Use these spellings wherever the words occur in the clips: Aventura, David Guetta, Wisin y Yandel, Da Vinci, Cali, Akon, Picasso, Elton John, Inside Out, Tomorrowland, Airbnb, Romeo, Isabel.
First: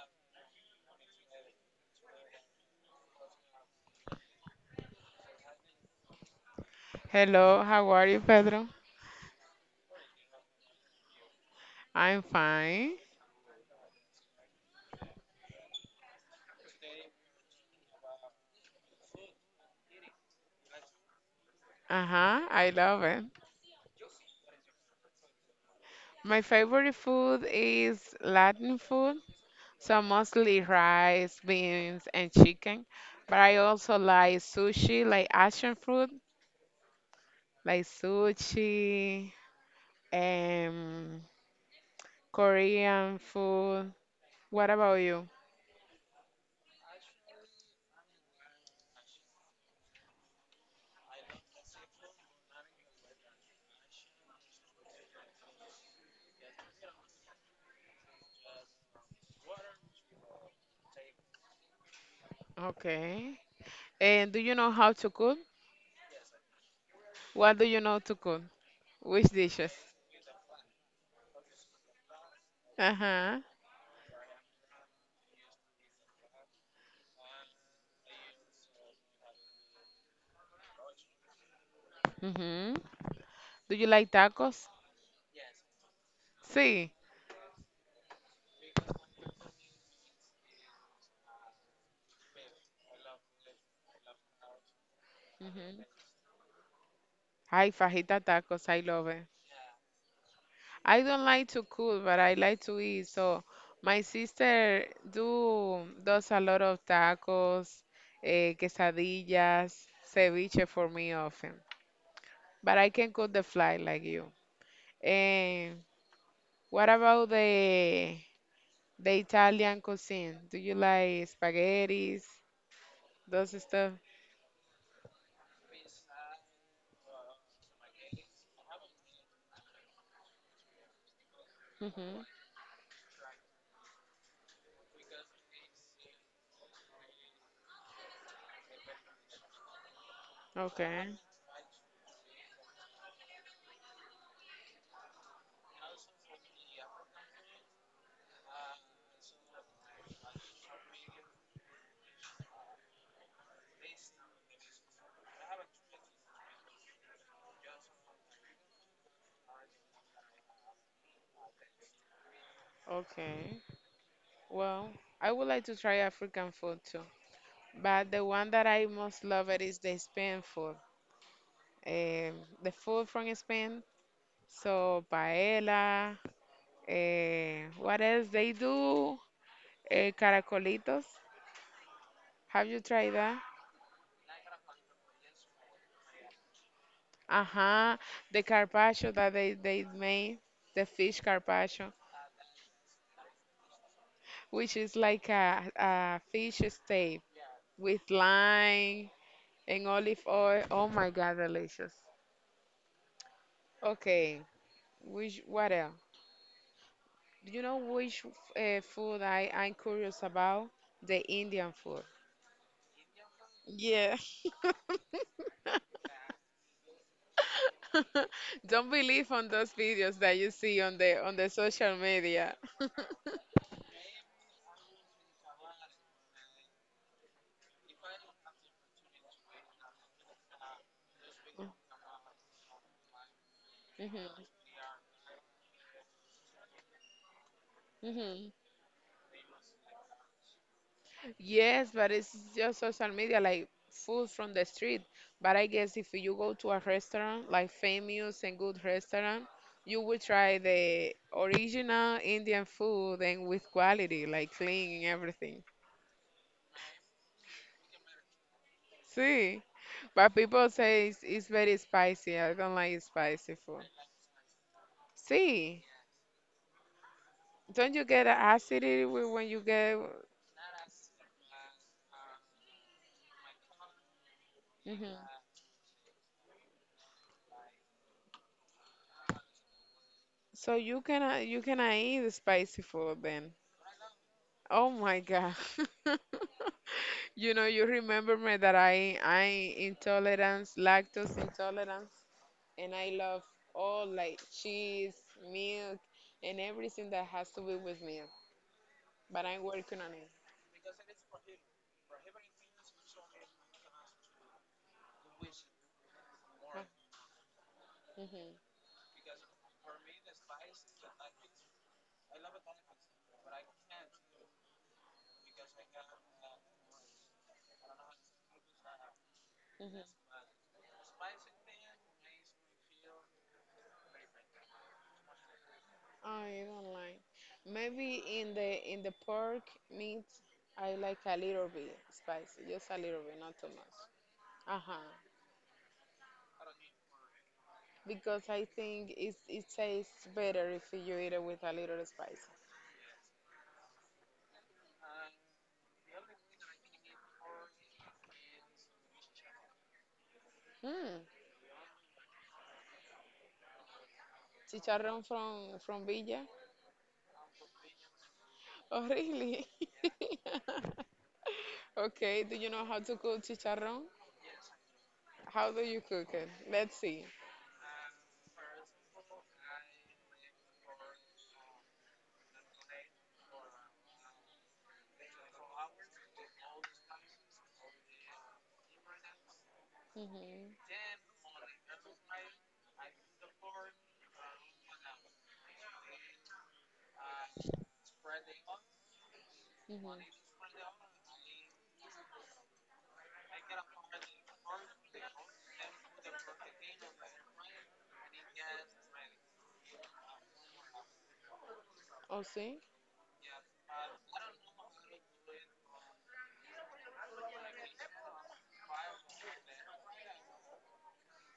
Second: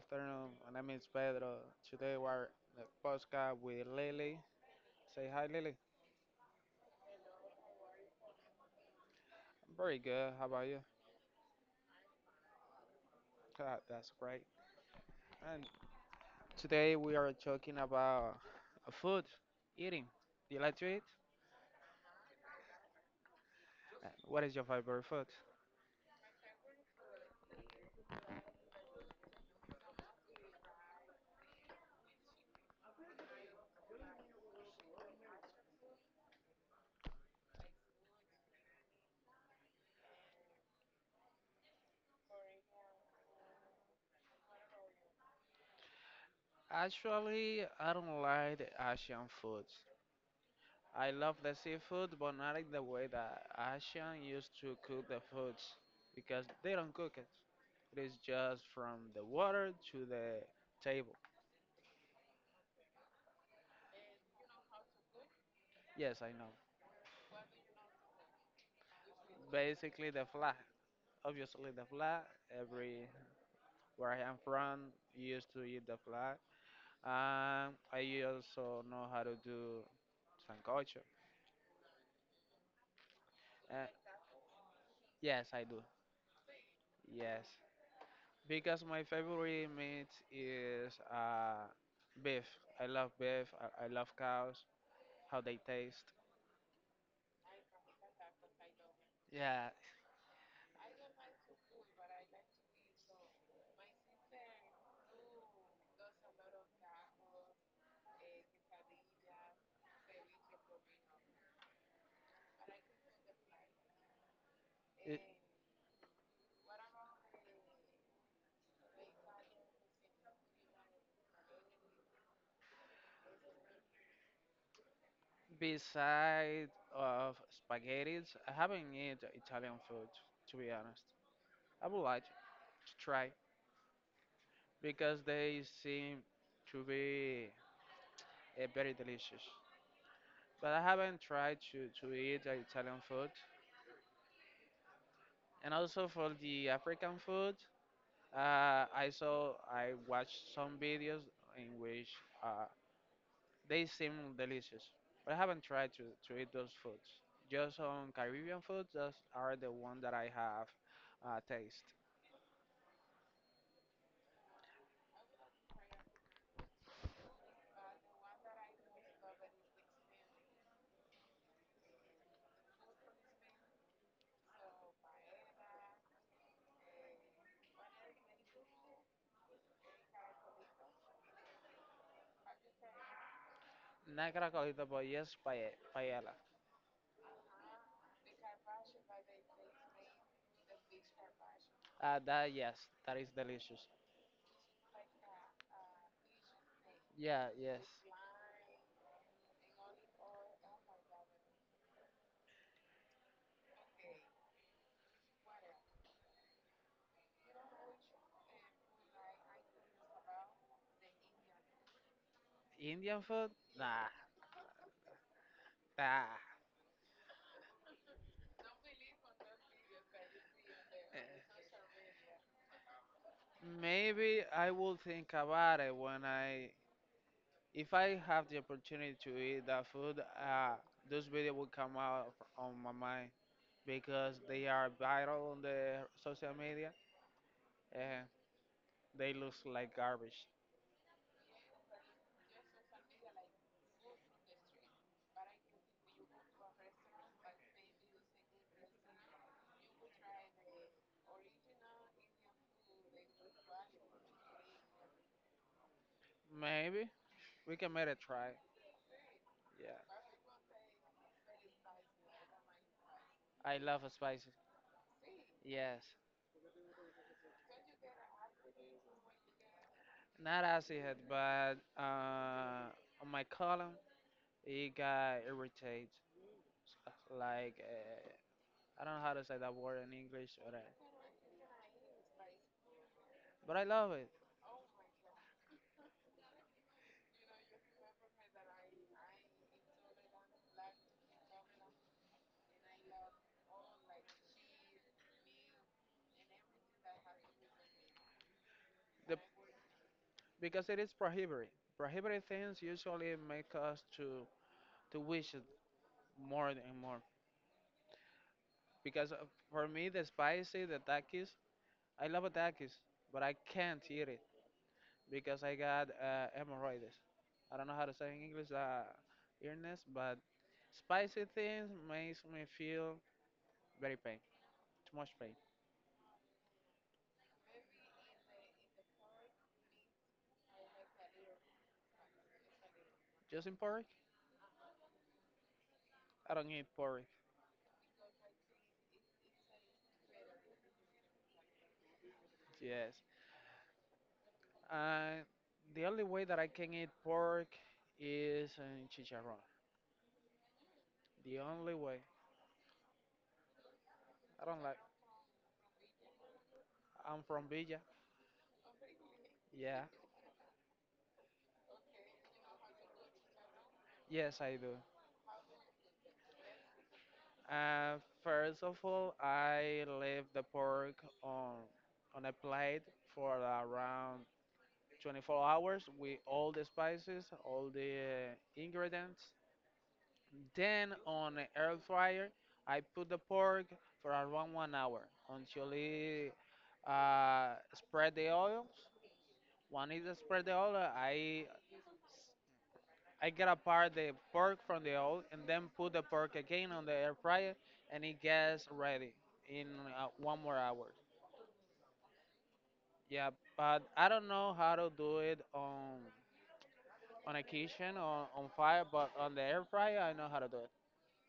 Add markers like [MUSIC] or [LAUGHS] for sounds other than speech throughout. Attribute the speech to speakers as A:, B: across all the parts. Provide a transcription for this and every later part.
A: afternoon. My name is Pedro. Today we're in the podcast with Lily. Say hi, Lily.
B: Hello, how are you, Pedro?
A: I'm very good. How about you?
B: I'm fine.
A: Ah, that's great. And today we are talking about food, eating. Do you like to eat?
B: Uh-huh, I love it.
A: What is your favorite food?
B: My favorite food is Latin food, so mostly rice, beans, and chicken. But I also like sushi, like Asian food, like sushi, and Korean food. What about you?
A: Actually, I don't like the Asian foods. I love the seafood, but not in the way that Asian used to cook the foods because they don't cook it. It is just from the water to the table.
B: Okay. And do you know how to cook?
A: Yes, I know.
B: What do you know to cook? Which dishes?
A: Basically, the flag. Obviously, the flag. Every
B: Ajá.
A: where I am from used to eat the flag. I also know how to do sancocho.
B: Mm-hmm. Do you
A: Uh,
B: like tacos?
A: yes, I do.
B: Sí.
A: Yes, because my favorite meat is beef. I love beef. I love cows. How they
B: Mm-hmm.
A: taste.
B: Ay, fajita tacos, I love it.
A: Yeah.
B: I don't like to cook, but I like to eat. So my sister do does a lot of tacos, quesadillas, ceviche for me often. But I can cook the fly like you. And what about the Italian cuisine? Do you like spaghettis, those stuff?
A: Besides of spaghetti, I haven't eaten Italian food, to be honest. I would
B: Mm-hmm.
A: like to try, because they seem to be very delicious. But I
B: Okay,
A: haven't tried to eat the Italian food. And also for the African food, I watched some videos in which uh, they seem delicious. But I haven't tried to eat those foods. Just on Caribbean foods, those are the one that I have taste.
B: okay. Well, I would like to try African food too, but the one that I most love it is the Spain food. The food from Spain, so paella. What else they do? Caracolitos. Have you tried that?
A: Not cracolita, but yes, paella.
B: Uh-huh. The carpaccio that they made, the fish carpaccio,
A: That yes, that is delicious.
B: which is like a fish steak
A: Yeah,
B: with
A: yes.
B: lime and olive oil. Oh my God, delicious. Okay, which what else? Do you know which food I'm curious about? The Indian food.
A: Indian food?
B: Yeah.
A: Nah,
B: [LAUGHS]
A: nah.
B: Don't believe on those videos that you see on the
A: Eh,
B: social media. [LAUGHS]
A: Maybe I will think about it if I have the opportunity to eat that food. Those videos will come out on my mind
B: hmm
A: because they are viral on the social media, and
B: hmm
A: they look like garbage.
B: Yes, but it's just social media, like food from the street. But I guess if you go to a restaurant, like famous and good restaurant, you will try the original Indian food and with quality, like clean and everything.
A: Maybe we can make a try.
B: See?
A: Yeah,
B: But people say it's very spicy. I don't like spicy food.
A: I love spicy.
B: See,
A: Yes,
B: don't you get acidity when you get?
A: not as it, but on my column it
B: hmm
A: got irritated like I don't know how to say that word in English,
B: So you cannot eat the spicy food then.
A: but I love it
B: Oh my God. [LAUGHS] You know, you remember me that I intolerance, lactose intolerance, and I love all like cheese, milk, and everything that has to do with milk. But
A: the,
B: I'm working on it.
A: because it is prohibited. Prohibited things usually make us to wish it more and more. Because for me, the spicy, the takis, I love takis, but I can't eat it because I got hemorrhoids. I don't know how to say in English
B: hmm
A: illness, but spicy things makes me feel very pain, too much pain.
B: I don't like. Maybe in the pork meat, I like a little bit spicy, just a little bit, not too
A: Just in
B: much.
A: pork,
B: Uh-huh.
A: I don't eat pork.
B: Because I think it tastes better if you eat it with a little spice.
A: Yes, Uh, the only way that I can eat pork is in chicharrón.
B: Hmm.
A: The only way. I don't like.
B: Chicharrón from Villa.
A: I'm from Villa.
B: Oh, really?
A: Yeah.
B: [LAUGHS] Okay. Do you know how to cook chicharrón?
A: Yes, I do.
B: How do you cook it? Let's see.
A: Uh, First of all, I leave the pork on on a plate for around 24 hours with all the spices, all the ingredients.
B: Mm-hmm.
A: Then on an air fryer, I put the pork for around 1 hour until it spread the oil. One is
B: Mm-hmm.
A: spread the oil. I get apart the pork from the oil and then put the pork again on the air fryer, and it gets ready in one more hour.
B: Oh, see?
A: Yeah, but I don't know how to do it on a kitchen or on fire, but on the air fryer I know how to do it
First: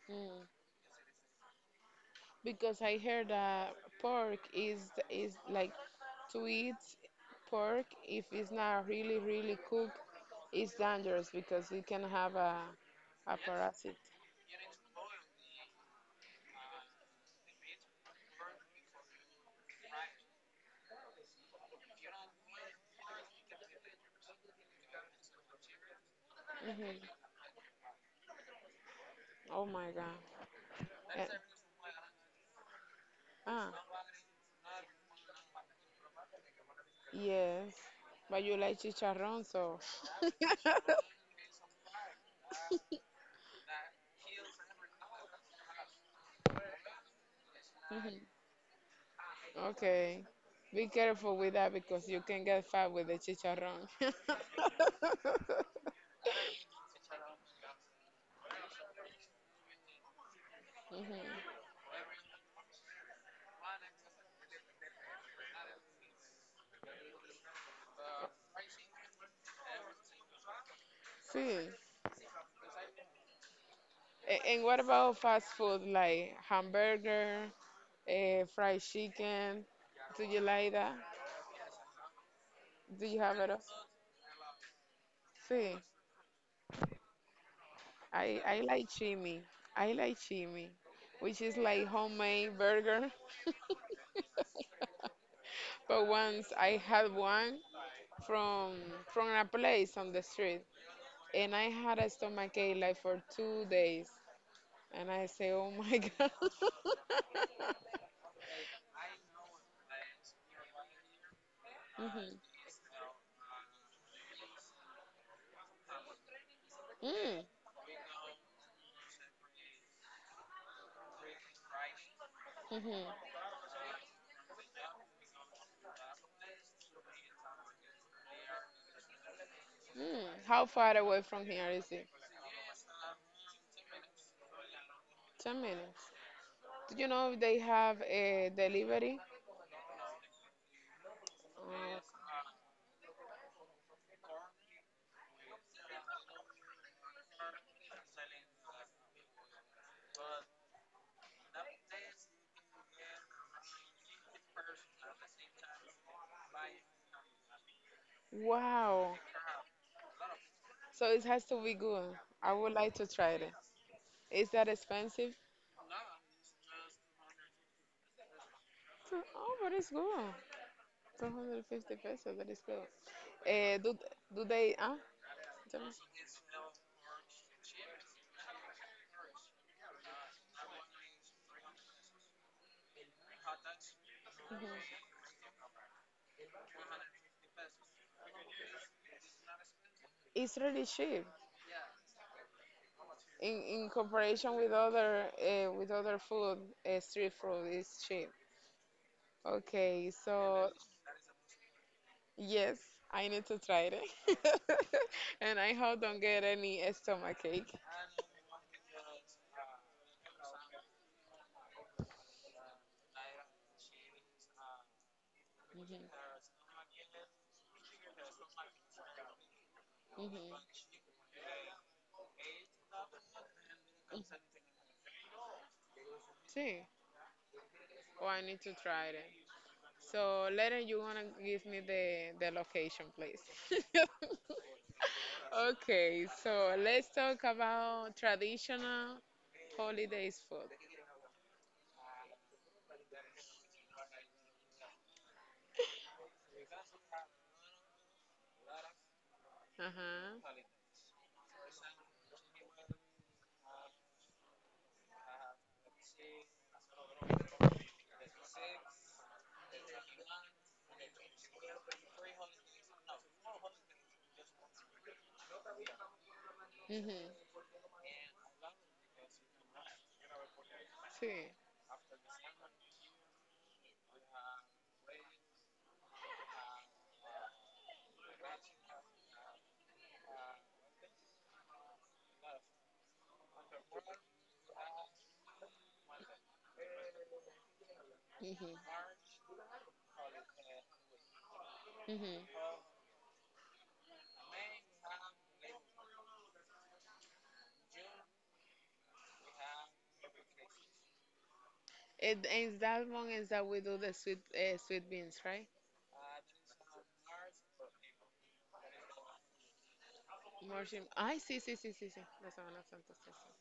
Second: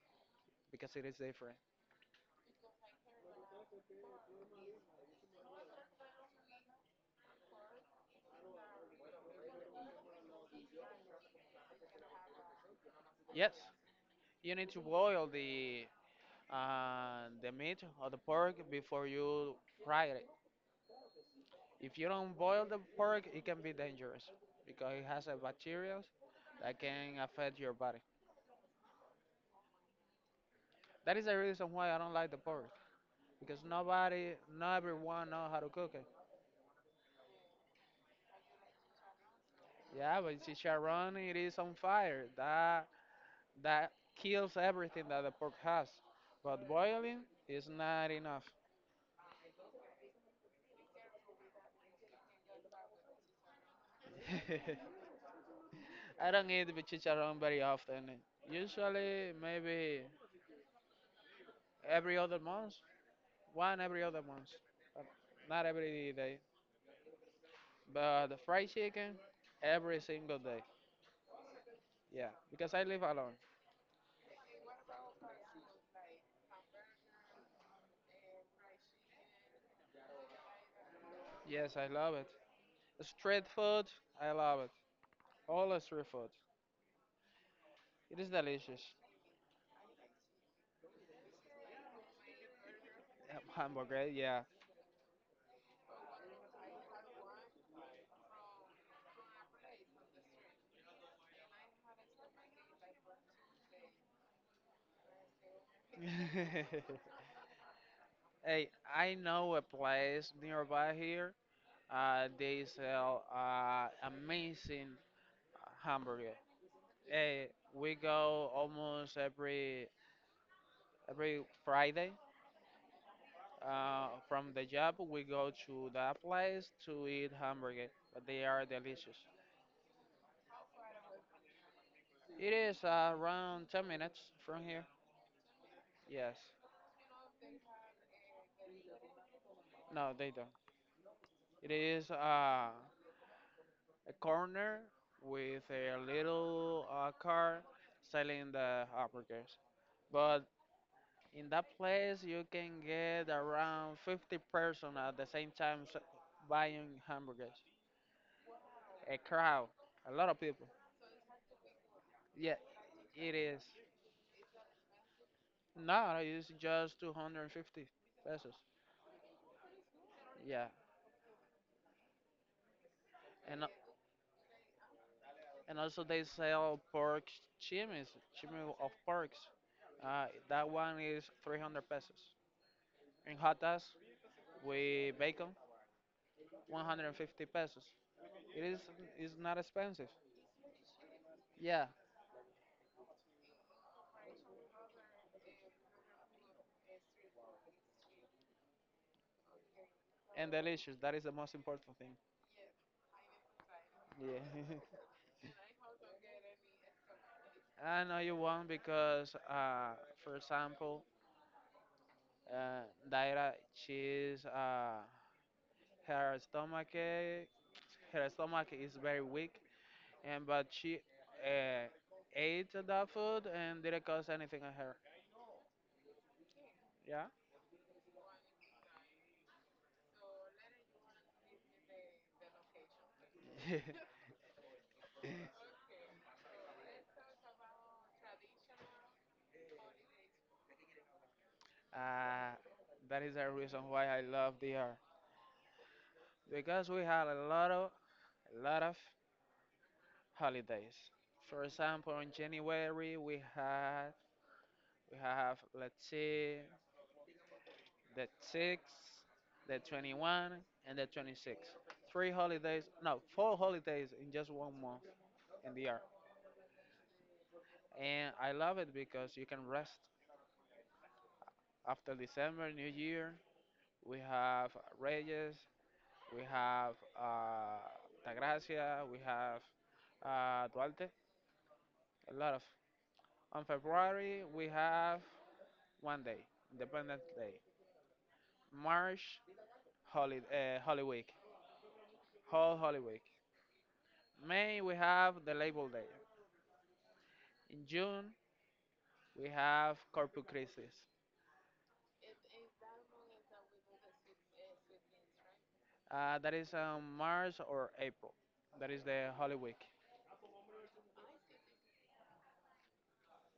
B: Mm.
A: because it is different.
B: Because I heard that pork is like to eat pork if it's not really, really cooked it's dangerous because it can have a
A: Yes,
B: parasite.
A: you need to boil the meat or the pork before you fry it. If you don't boil the pork, it can be dangerous because it has a bacteria that can
B: hmm
A: affect your body.
B: Oh my God.
A: That is
B: And-
A: the reason why I don't like the pork because
B: ah,
A: nobody, not everyone know how to cook it.
B: yes. But you like chicharrón, so. [LAUGHS]
A: Yeah, but the Sharon, it is on fire. That kills everything that the pork has. But boiling is not
B: Mhm.
A: enough.
B: Okay. Be careful with that because you can get fat with the chicharrón. [LAUGHS]
A: [LAUGHS] I don't eat the chicharron very often. Usually, maybe
B: Mhm.
A: every other month, one every other month, but not every day. But the fried chicken, every single day.
B: Sí.
A: Yeah, because I live alone.
B: A- And what about fast food like hamburger, fried chicken? Do you like that?
A: Yes, I love it.
B: Do you have
A: Street
B: it?
A: food, I love it. All
B: See,
A: the street food. It is
B: I
A: delicious.
B: like
A: [LAUGHS]
B: chimi. I like chimi, which is like homemade burger. [LAUGHS]
A: Hamburger, yeah.
B: But once I had one from a place on the street, and I had a stomachache like for 2 days, and I say, oh my [LAUGHS] God.
A: [LAUGHS] Hey, I know a place nearby here.
B: Mhm.
A: They sell amazing hamburger.
B: Mm,
A: Hey, we go almost every Friday.
B: mhm,
A: From the job, we go to that place to eat hamburger, but they are delicious.
B: mm. How far away from here is it?
A: It is around 10 minutes from here.
B: 10 minutes.
A: Yes.
B: Do you know if they have a delivery?
A: No, they don't. It
B: Uh,
A: is a corner with a little car selling the hamburgers. But in that place, you can get around 50 person at the same time buying hamburgers.
B: Wow.
A: A crowd, a lot of people.
B: So it has to be good. I
A: Yeah,
B: would like to try
A: it
B: it.
A: is.
B: Is that expensive?
A: No, it's just 250 pesos.
B: So- Oh, but it's good.
A: Yeah,
B: 250 pesos, that is good.
A: and a-
B: Eh, do, do they, ah,
A: and
B: tell me.
A: also they sell pork chimis, chimi of porks. That one is 300 pesos. In hot dogs
B: Mhm.
A: with bacon, 150 pesos. It is not expensive.
B: It's really cheap
A: Yeah,
B: in comparison with other food, street food is cheap. Okay,
A: and
B: so
A: delicious. That is the most important thing.
B: yes, I need to try it.
A: Yeah.
B: [LAUGHS] And I hope don't get any stomach ache.
A: [LAUGHS] I know you won't because, for example, uh, Daira, she's
B: Mhm,
A: Her stomach, her stomach is very weak, and
B: mhm,
A: but she uh, ate that food and didn't cause
B: mhm.
A: anything on her.
B: Sí,
A: Yeah.
B: oh, I need to try it. So later you wanna give me the location, please.
A: [LAUGHS]
B: [LAUGHS] Okay, so let's talk about traditional holidays food.
A: uh, that is the reason why I love the DR because we had a lot of
B: Uh-huh.
A: holidays. For example, in January we have, let's see, the 6th, the 21, and the 26th. Three holidays, no, four holidays in just one month in the,
B: Mhm.
A: and I love it because you can rest
B: Sí.
A: after December, New Year. We have Reyes, we have uh, Tagracia, we have Duarte, a lot of. On February, we have one day, Independence Day.
B: Mhm.
A: March, Holy, Holy Week,
B: Mhm.
A: whole Holy Week. May, we have the Labor Day. In June, we have Corpus Christi.
B: It is that one is that we do the sweet sweet beans, right?
A: That is on March or April. That is the Holy Week.
B: Margin. I see, see, see, see, see. That's Semana Santa sí, sí.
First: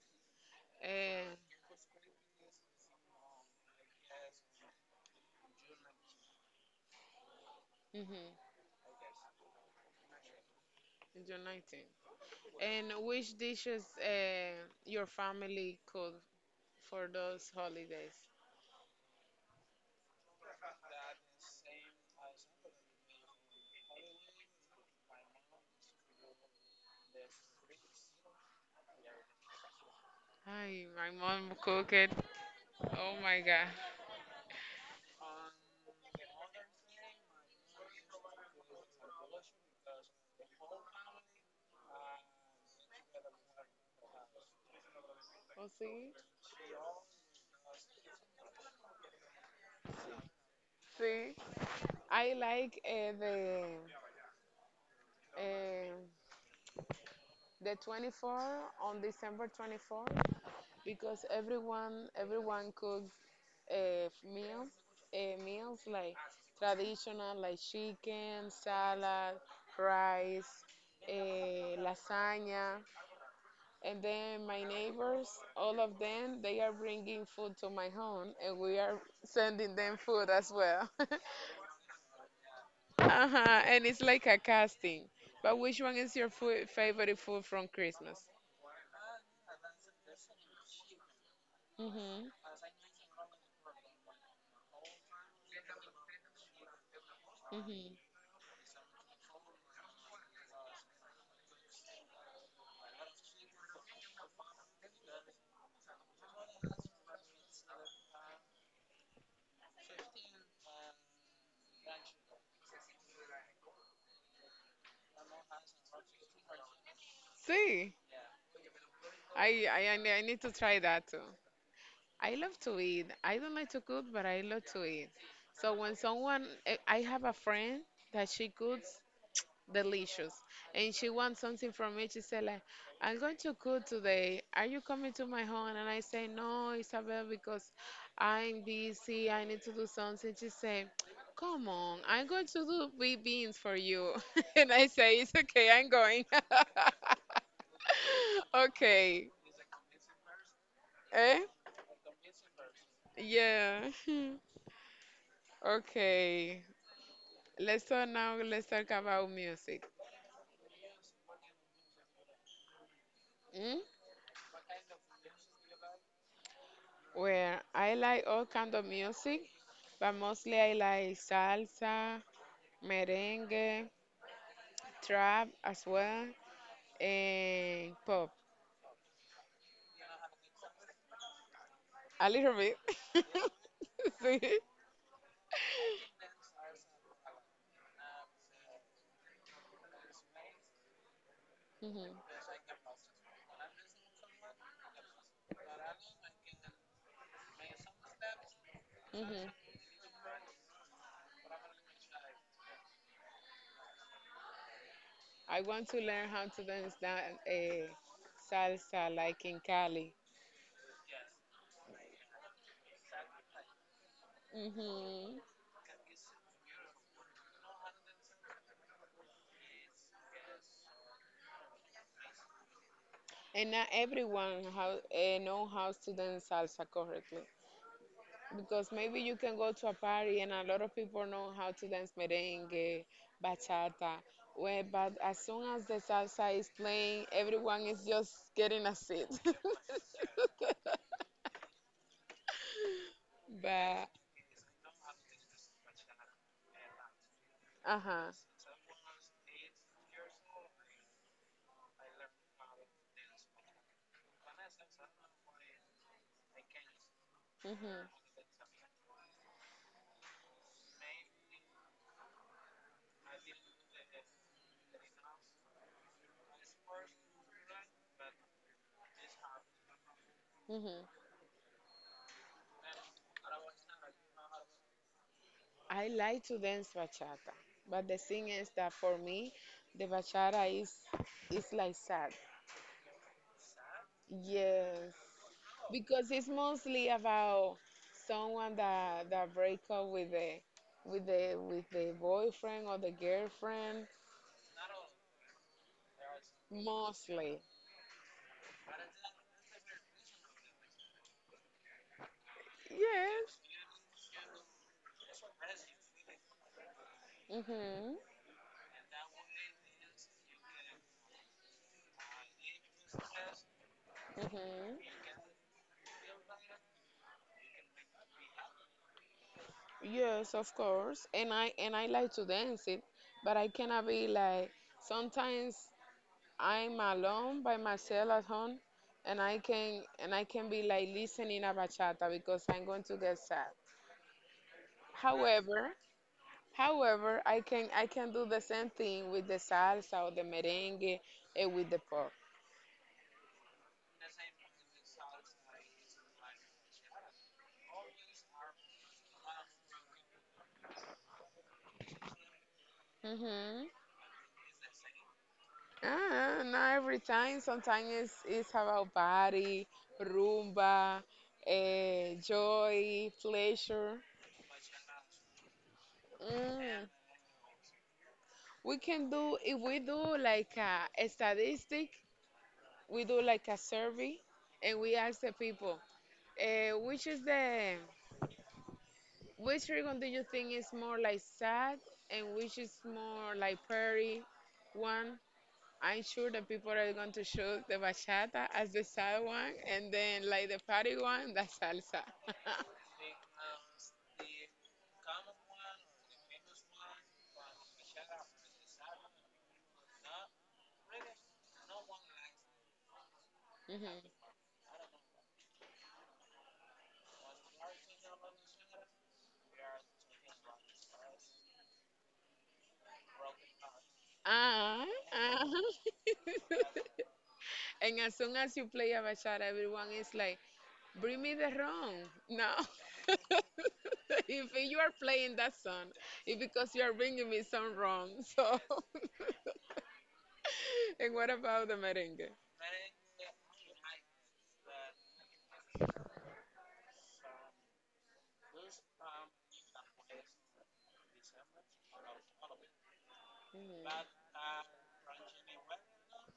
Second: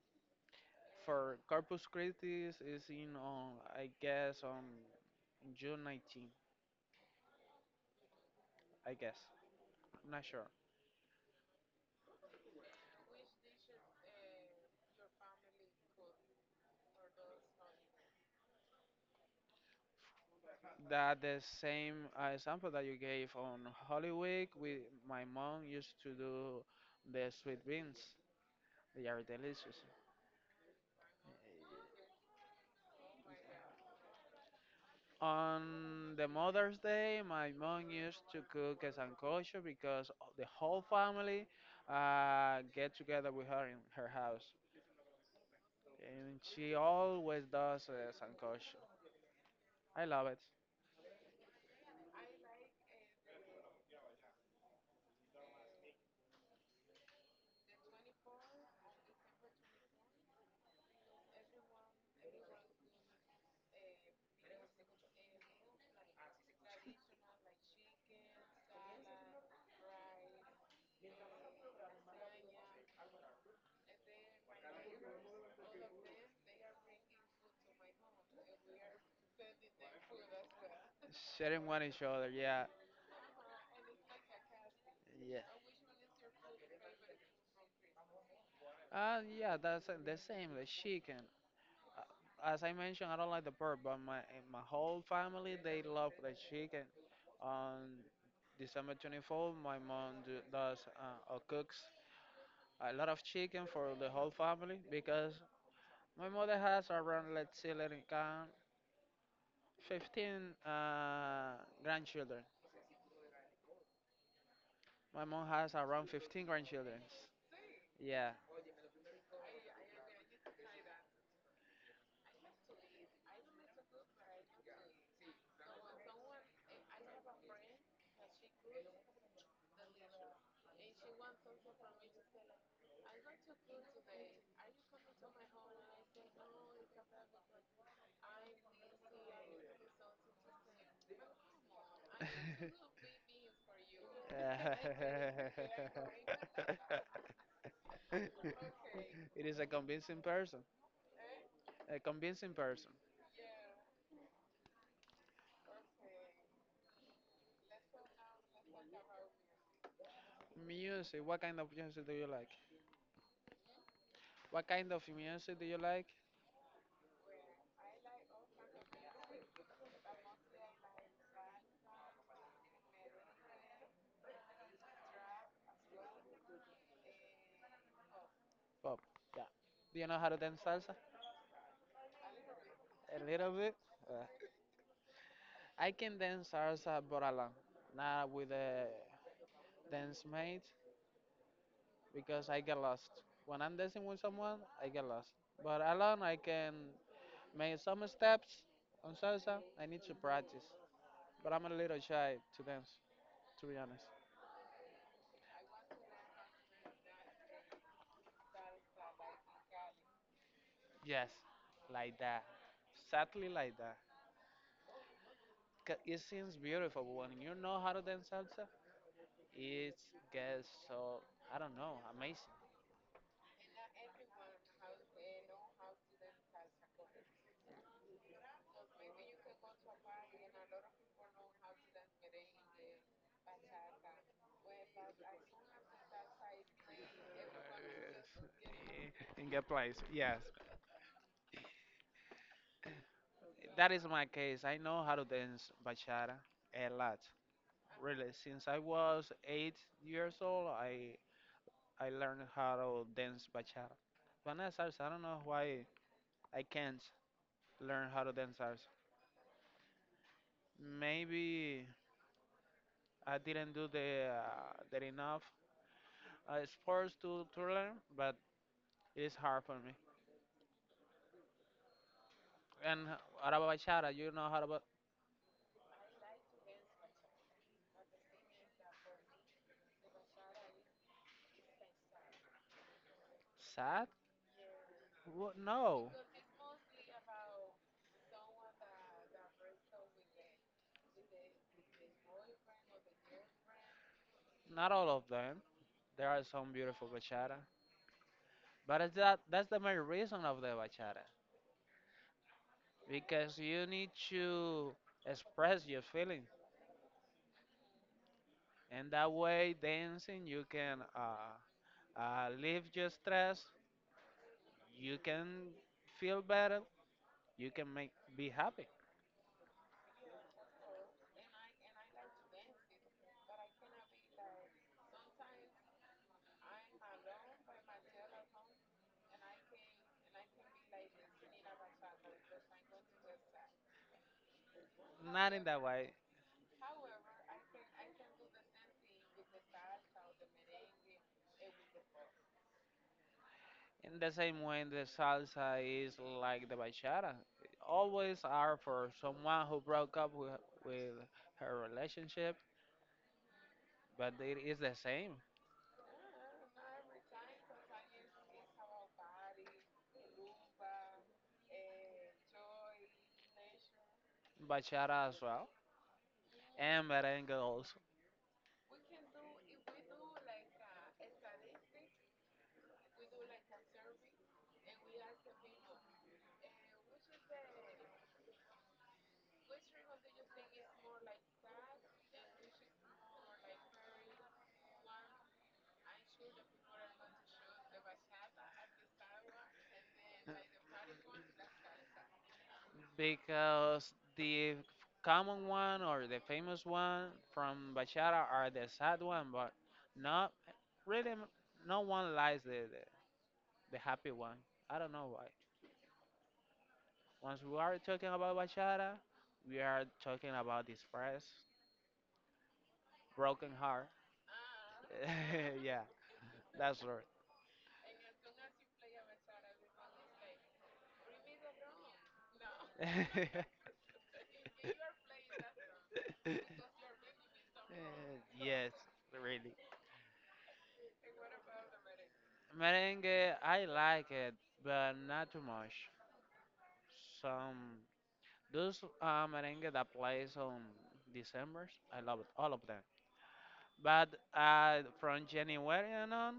B: Eh,
A: For Corpus Christi is in on, I guess, on June 19th.
B: ujú,
A: I guess, not sure.
B: en 19. And which dishes your family cook for those holidays?
A: That the same example that you gave on Holy Week, we my mom used to do the sweet beans. They are delicious.
B: Hi, my mom cooked. Oh my God.
A: On the Mother's Day, my mom used to cook a sancocho because the whole family get together with her in her house,
B: Oh, see.
A: and she always does a sancocho. I love it.
B: Sí. I like eh, the 24 on December 24 because everyone cook uh, meal, meals like traditional, like chicken, salad, rice, lasagna. And then my neighbors, all of them, they are bringing food to my home, and we are sending them food as well. [LAUGHS]
A: Sharing one each other. Yeah,
B: Uh-huh. And it's like a casting.
A: yeah.
B: But which one is your food, favorite food from Christmas?
A: Yeah, that's the same. The chicken.
B: Mm-hmm.
A: As I mentioned, I don't like the pork, but my my whole family they love the chicken. On
B: Mm-hmm.
A: December 24th, my mom does or cooks a lot of chicken for the whole family because my mother has around, let's see, let it count, 15 uh, grandchildren. My mom has around 15 grandchildren.
B: See,
A: Yeah.
B: I need I need to try that too. I love to eat. I don't like to cook, but I love to eat. So when someone, I have a friend that she cooks delicious, and she wants something from me. She said like, "I'm going to cook today. Are you coming to my home?" And I say, "No, Isabel, because I'm busy. I need to do something." She said, "Come on, I'm going to
A: [LAUGHS]
B: do baked beans for you." [LAUGHS] And I say, "It's okay. I'm going." [LAUGHS]
A: [LAUGHS]
B: Okay.
A: It is a convincing person.
B: Eh?
A: A convincing person.
B: Yeah. [LAUGHS] Okay, let's talk now. Let's talk about music.
A: Music. What kind of music do you like?
B: Mm?
A: What kind of music do you like?
B: Well, I like all kind of music, but mostly I like salsa, merengue, trap as well, and pop.
A: Pop. Yeah. Do you know how to dance salsa?
B: A little bit.
A: A
B: [LAUGHS]
A: little bit. Uh,
B: See?
A: I can dance salsa, but alone, not with a dance mate,
B: hmm
A: because I get lost. When I'm dancing with someone, I get lost. But alone, I can make some steps on
B: hmm
A: salsa. I need to practice, but I'm a little shy to dance, to be honest.
B: I want to learn how to dance that salsa like in Cali.
A: Yes, like that. Sadly like that.
B: hmm
A: 'Cause it seems beautiful, but when you know how to dance salsa, it gets so, I don't know, amazing.
B: And not everyone how, know how to dance salsa correctly. Because maybe you can go to a party and a lot of people know how to dance merengue, bachata. Well, but as soon as the salsa is playing, everyone is just getting a seat.
A: I- In
B: [LAUGHS]
A: good place, yes. That is
B: but,
A: my case. I know how to dance bachata a lot.
B: uh
A: Really,
B: huh.
A: since I was 8 years old, I learned how to dance bachata. But not salsa. I don't know why I can't learn how to dance salsa.
B: hmm
A: Maybe I didn't do the that enough sports to learn, but it is hard for me.
B: hmm
A: And what about bachata? You know how about
B: I like to dance bachata, but the thing is that for me, the bachata is like salsa.
A: sad?
B: Yes,
A: No,
B: because it's mostly about someone that break up with the with the boyfriend or the girlfriend
A: not all of them. There are some beautiful bachata,
B: mostly.
A: but it's that that's the main reason of the bachata because
B: Yes.
A: you need to express your feelings,
B: Mhm.
A: and that way dancing you can leave your stress.
B: Mhm.
A: You can feel better. You can make be happy.
B: Yes, of course. And I like to dance it, but I cannot be like sometimes I'm alone by myself at home, and I can be like listening a bachata because I'm going to get sad.
A: Not in that
B: However,
A: way.
B: however, I can do the same thing with the salsa or the merengue and with the pop.
A: In the same way, the salsa is like the bachata. It always are for someone who broke up with her relationship,
B: Mhm.
A: but it is the same.
B: Ah, not every time. Sometimes it's about body, rumba, joy, pleasure.
A: Bachata as well, and
B: Mm.
A: merengue also.
B: We can do, if we do like a statistic, we do like a survey and we ask the people, eh, which is the which ribbon do you think is more like sad and which is more like pretty one? I'm sure that people are going to choose the bachata as the sad one and then like the party one, the salsa. [LAUGHS]
A: Because the common one or the famous one from bachata are the sad one, but not really, no one likes the
B: Mhm.
A: happy one. I don't know why. Once we are talking about bachata, we are talking about this first. Broken heart.
B: Ah,
A: [LAUGHS]
B: ah.
A: Yeah, that's right.
B: [LAUGHS] And as soon as you play a bachata, everyone is like, bring me the rum. No.
A: [LAUGHS]
B: [LAUGHS] If you are playing that song, it's because you are bringing me some rum. So.
A: Yes,
B: [LAUGHS]
A: really.
B: [LAUGHS] And what about the merengue?
A: Merengue, I like it, but not too much. Some those merengue that plays on December's, I love it, all of them.
B: Mm. No.
A: But from January and on,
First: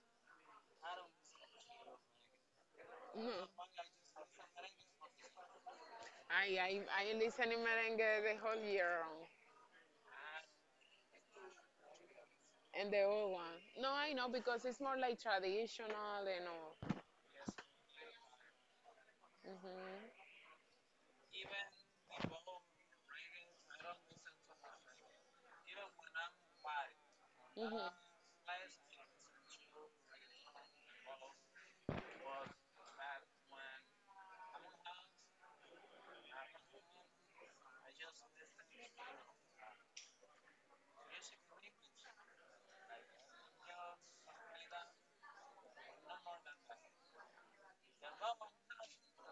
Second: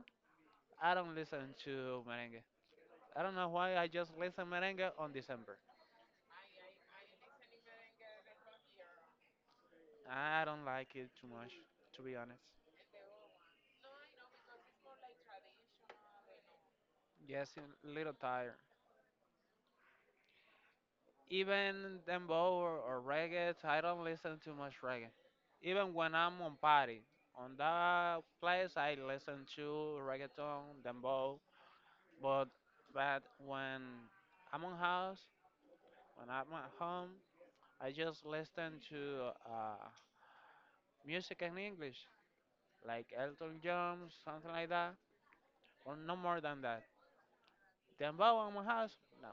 A: I don't listen to merengue. I don't know why I just listen merengue on December.
B: I listen to merengue the whole year round.
A: I don't like it too much, to be honest.
B: And the old one. No, I know because it's more like traditional and all.
A: Yes, a little tired. Even dembow or reggae, so I don't listen too much reggae. Even when I'm on party, on
B: hmm hmm
A: that place I listen to reggaeton, dembow. But but when I'm on house, when I'm at home, I just listen to music in English, like Elton John, something like that, or no more than that. Dembow on my house? No,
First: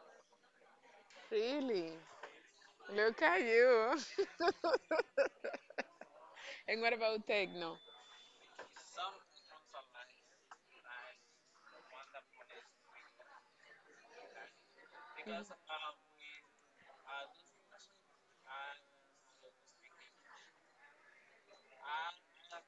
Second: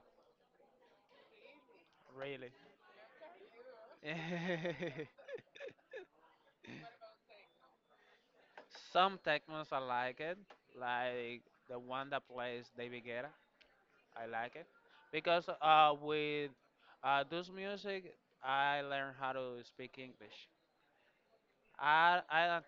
B: Really?
A: really.
B: Look at you.
A: [LAUGHS]
B: [LAUGHS] And what about techno?
A: Some technos I like it, like the one that plays David Guetta. I like it because with this music, I learn how to speak English. I don't-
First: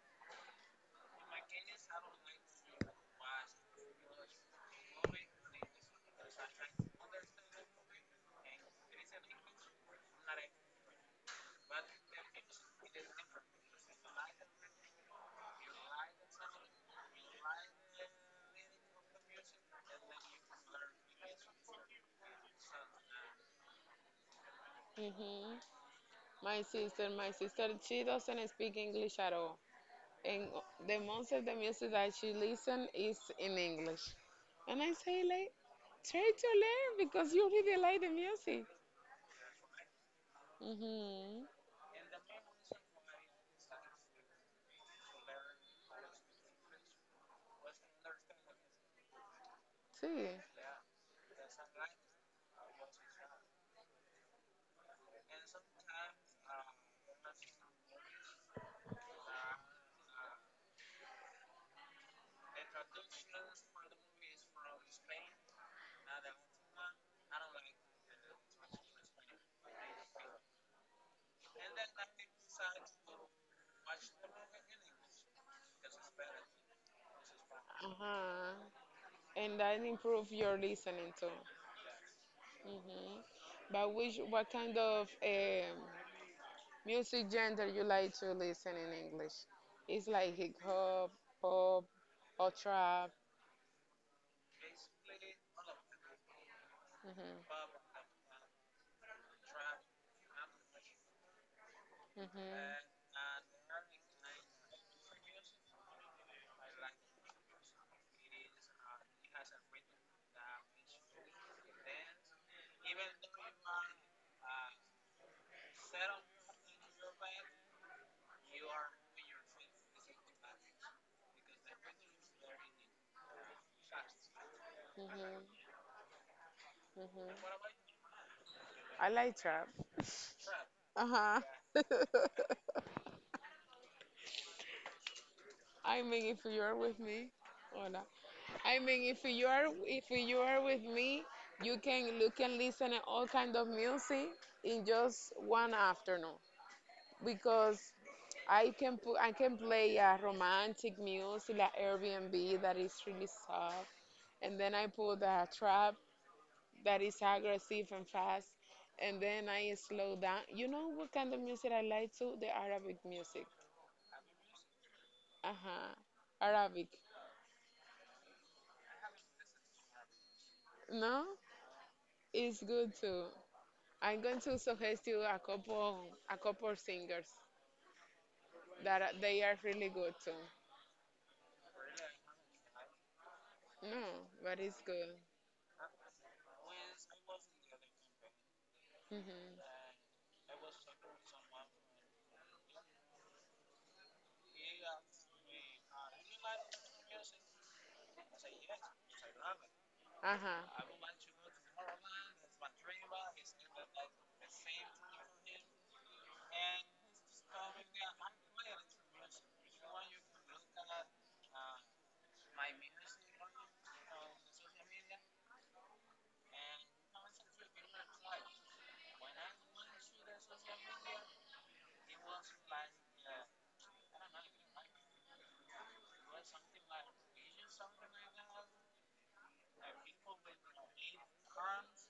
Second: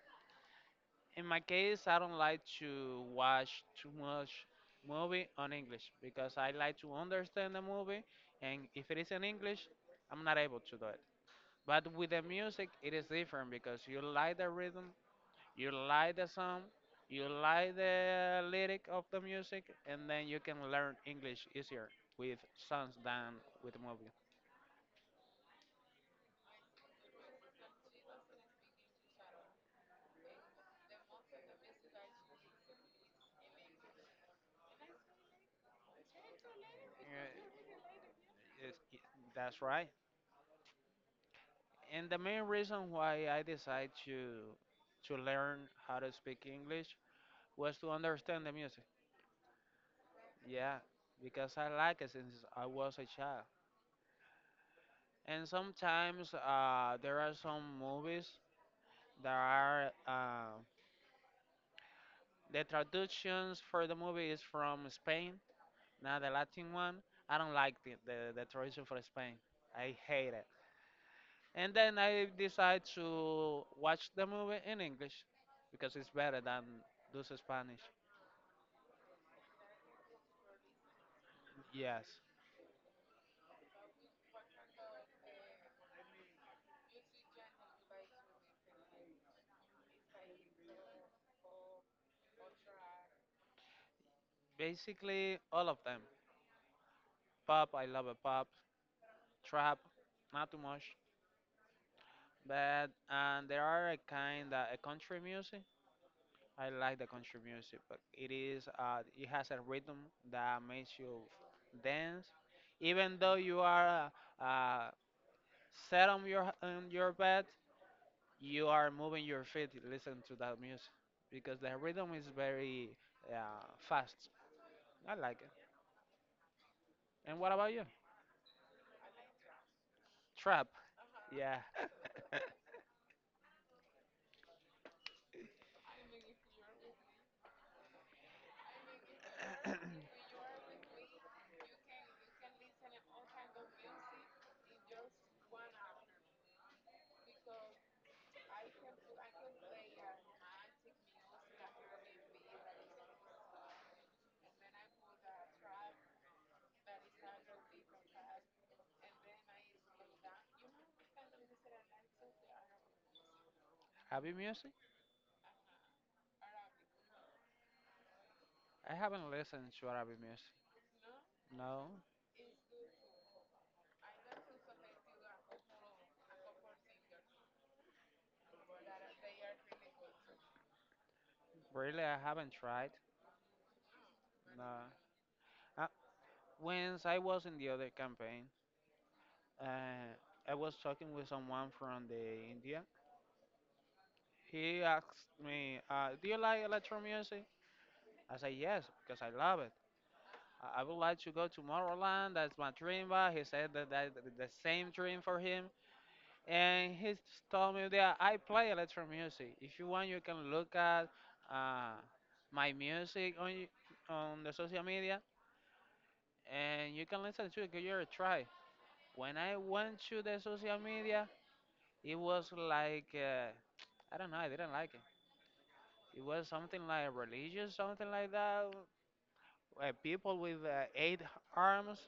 A: In my case, I don't like to watch too much movie on English because I like to understand the movie, and if it is in English, I'm not able to do it. But with the music, it is different because you like the rhythm. You like the song, you like the lyric of the music, and then you can learn English easier with songs than with movie.
B: hmm my sister she doesn't speak English at all. And the most of the music that she listen is in English. And I say like, try to learn because you
A: Yeah,
B: really like the music.
A: yes, y- that's right.
B: Mhm.
A: And the main reason why I decided to learn how to speak English was to understand the music.
B: Sí.
A: Yeah, because I like it since I was a child. And sometimes there are some movies that are the traductions for the movie is from Spain. Now the Latin one, I don't like the tradition for Spain. I hate it. And then I decide to watch the movie in English because it's better than those Spanish.
B: Ajá. And that improve your listening too.
A: Yes.
B: Mhm. But which what kind of music genre you like to listen in English? It's like hip hop, pop, or trap.
A: Basically all of them.
B: Mhm.
A: Pop, I love a pop. Trap, not too much.
B: Mhm.
A: But and there are a kind of a country music. I like the country music, but it is it has a rhythm that makes you dance, even though you are uh, uh, sit on your bed. You are moving your feet. Listen to that music because the rhythm is very fast. I like it.
B: Mhm.
A: And
B: Mhm.
A: what about you?
B: I like trap.
A: Trap.
B: Uh
A: Yeah.
B: huh.
A: [LAUGHS]
B: [LAUGHS] I mean, if you are with me, or not. I mean, if you are with me, you can look and listen at all kind of music in just one afternoon because I can play romantic music like Airbnb that is really soft, and then I put the trap that is aggressive and fast, and then I slow down. You know what kind of music I like too? The Arabic music.
A: Arabic music?
B: Uh huh. Arabic.
A: I haven't listened to Arabic music.
B: No,
A: No,
B: it's good too. I'm going to suggest you a couple singers that are- they are really good too.
A: really, I haven't tried.
B: No, but it's
A: No.
B: good.
A: Uh, once I was in the other campaign,
B: Mhm.
A: uh, I was talking with someone from the India. He asked me, "Do you like electro music?" I said yes because I love it. I
B: Uh-huh.
A: I would like to go to Tomorrowland. That's my dream. But he said that the same dream for him, and he told me that I play electro music. If you want, you can look at uh, my music on the social media, and you can listen to it. Give it a try. When I went to the social media, it was like I don't know. I didn't like it. It was something like religious, something like that. People with eight arms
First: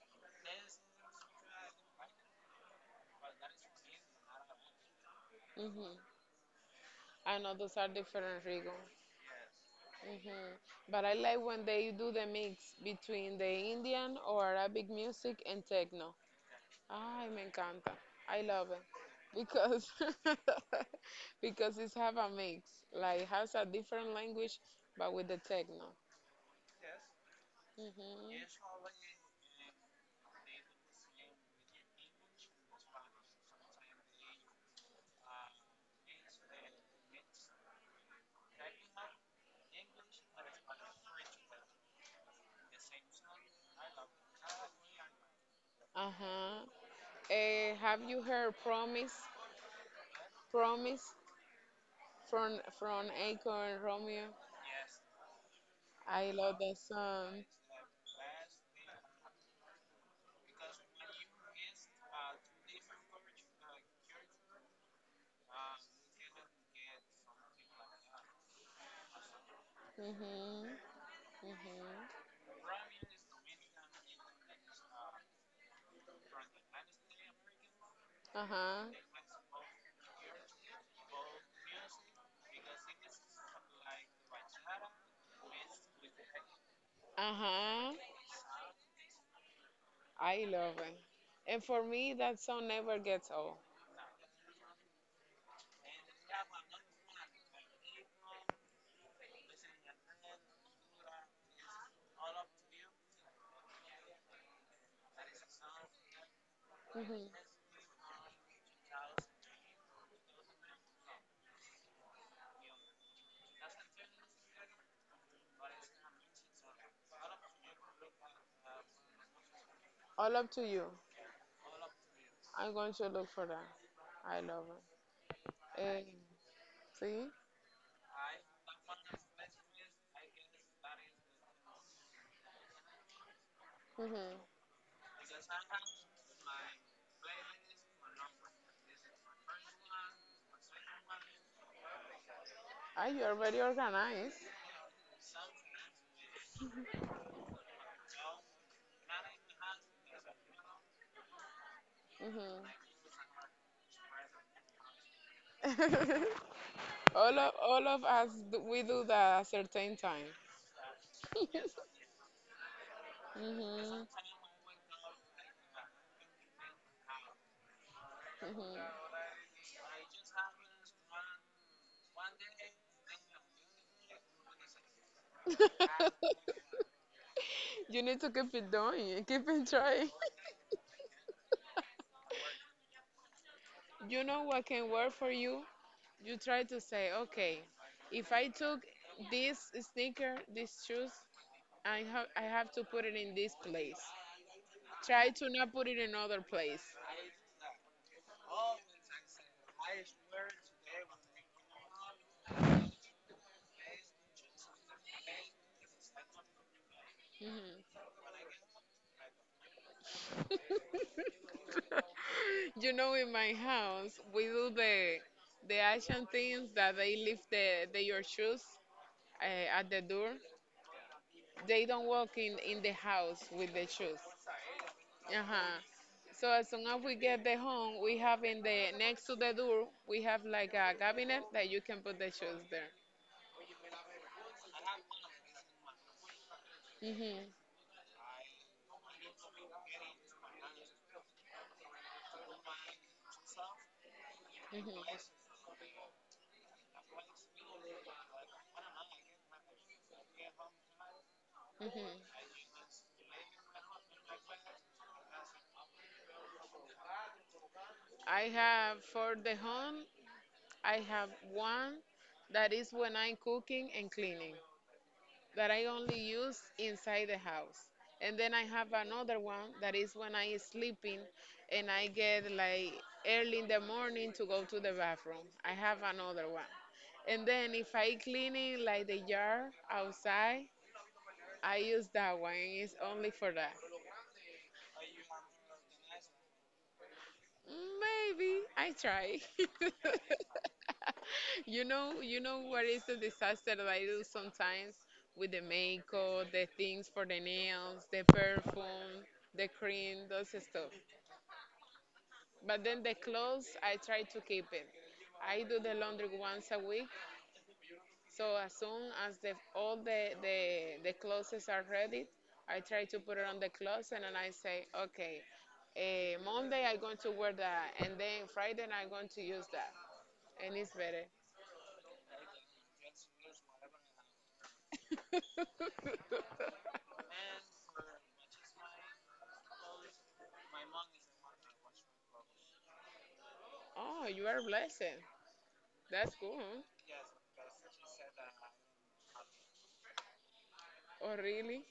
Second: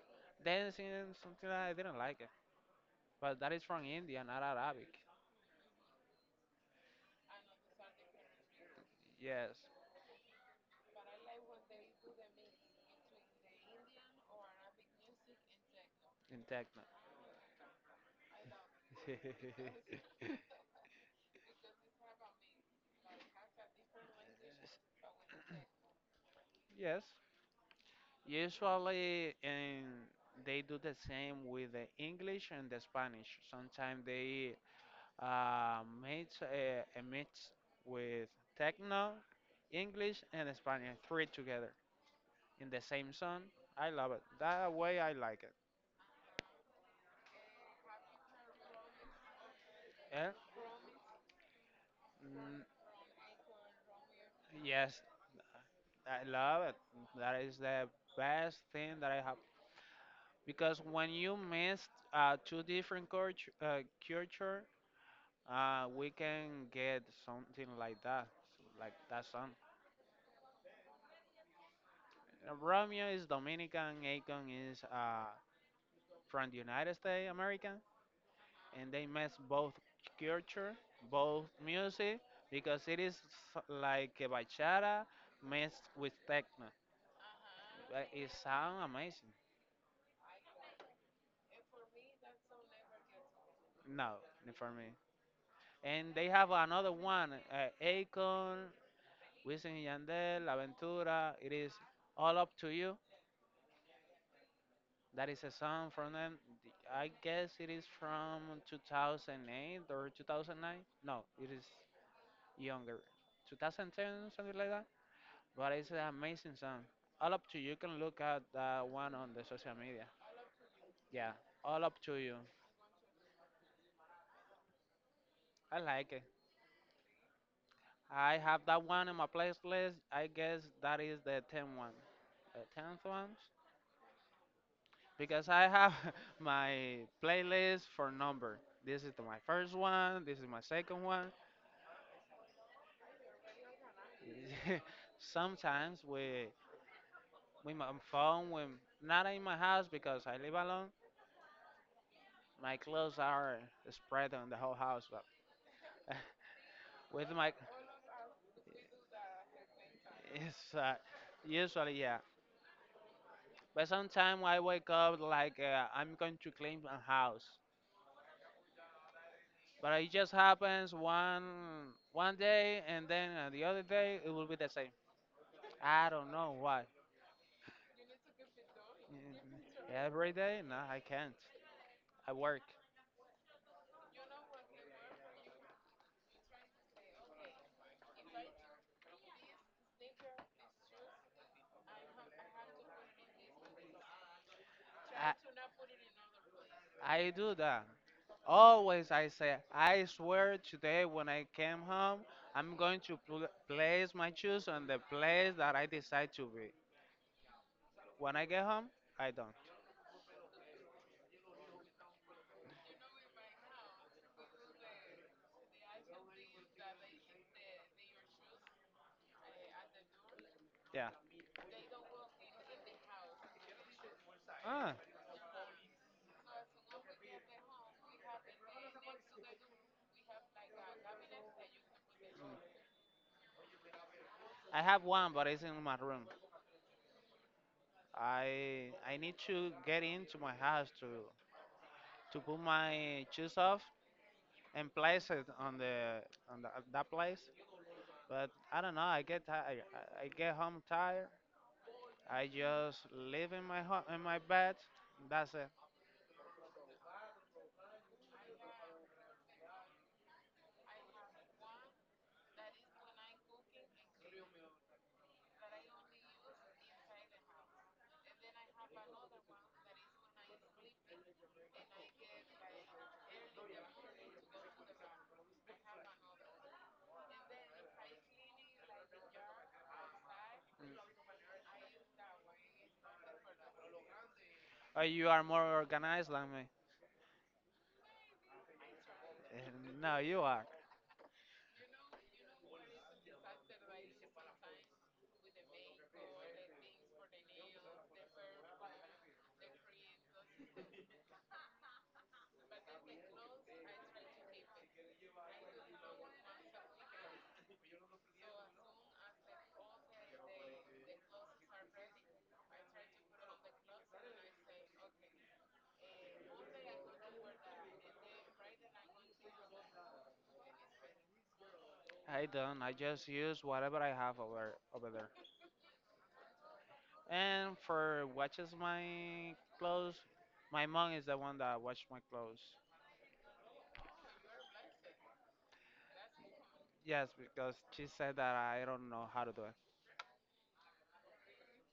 A: dancing, something I didn't like. But that is from India, not Arabic.
B: Mhm. I know those are different Rigo.
A: Yes,
B: Mhm. But I like when they do the mix between the Indian or Arabic music and techno.
A: in techno.
B: Ay, me encanta. I love it because
A: [LAUGHS]
B: [LAUGHS] because it's have a mix. Like has a different language but with the techno.
A: Yes.
B: Mhm.
A: Usually, in, they do the same with the English and the Spanish. Sometimes they mix a mix with techno, English, and Spanish, three together in the same song. I love it. That way, I like it.
B: Uh-huh. Have you heard Promise?
A: Eh?
B: Promise from
A: Mm,
B: Akon and Romeo.
A: yes, I
B: I love
A: love it.
B: that
A: That
B: song.
A: is the best thing that I have because when you mix two different culture, culture we can get something like that song.
B: Mhm. Mhm.
A: Romeo is Dominican, Akon is from the United States, American,
B: Uh huh.
A: and they mix both culture, both music, because it is like a bachata mixed with techno.
B: Uh huh.
A: It sounds amazing.
B: I love it. And for me, that song never gets old.
A: No, for me. And they have another one, Akon, Wisin y Yandel, Aventura, it is all up to you. That is a song from them. I guess
B: hmm
A: it is from 2008 or 2009. No, it is younger. 2010, something like that. But it's an amazing song. All up to you. You can look at that one on the social media.
B: All up to you.
A: Yeah, all up to you.
B: I'm going to look for that. I love
A: I
B: it. Eh,
A: like it.
B: see?
A: I have that one in my playlist. I guess that is the 10th one. The 10th one?
B: Mm-hmm.
A: Because I have [LAUGHS] my playlist for number. This is my first one. This is my second one.
B: Ah, you are very organized.
A: [LAUGHS] Sometimes with my phone, when not in my house because I live alone,
B: hmm
A: my clothes are spread on the whole house. But [LAUGHS]
B: [LAUGHS]
A: with
B: all of all of us, we do that at a certain time.
A: it's
B: [LAUGHS]
A: usually yeah. But
B: Mhm.
A: sometimes I wake up like I'm going to clean my house.
B: Mhm.
A: But it just happens one day, and then the other day it will be the same. I don't know why.
B: [LAUGHS] You need to keep it doing, keep it trying.
A: Every day? No, I can't. I work.
B: You know what can work for you? You try to say, okay, if I took this sneaker, these shoes, I have to put it in this place. Try to not put it in other place.
A: I do that. Always I say, I swear today when I came home, I'm going to place my shoes on the place that I decide to be. When I get home, I don't.
B: [LAUGHS] You know, in my house, we do the Asian things that they leave the your shoes at the door.
A: Yeah.
B: They don't walk in the house with the shoes.
A: Ah,
B: Uh-huh. So as soon as we get the home, we have in the next to the door, we have like a cabinet that you can put the
A: mm.
B: shoes there.
A: I have one, but it's in my room.
B: Mhm.
A: I need to get into my house to put my shoes off and
B: Mhm.
A: place it on the that place. But I don't know. I get tired. I get home tired.
B: Mhm.
A: I just live in my home in my bed. That's it.
B: I have for the home, I have one that is when I'm cooking and cleaning. That I only use inside the house. And then I have another one that is when I is sleeping and I get like early in the morning to go to the bathroom. I have another one. And then if I cleaning like the yard outside, I use that one. It's only for that.
A: Oh, you are more organized than me.
B: Maybe I try.
A: Eh, no, you
B: [LAUGHS]
A: are.
B: You know what is the disaster that I do sometimes with the makeup, the things for the nails, the perfume, the cream, those stuff. But then the clothes, I try to keep it. I do the laundry once a week, so as soon as the clothes are ready, I try to put it on the closet and I say, okay, Monday I'm going to wear that, and then Friday I'm going to use that, and it's better.
A: I don't. I just use whatever I have over there.
B: [LAUGHS]
A: And for watches my clothes, my mom is the one that washes my clothes.
B: Oh, you are blessed. That's cool. Huh?
A: Yes, because she said that I don't know how to do it.
B: Oh, really?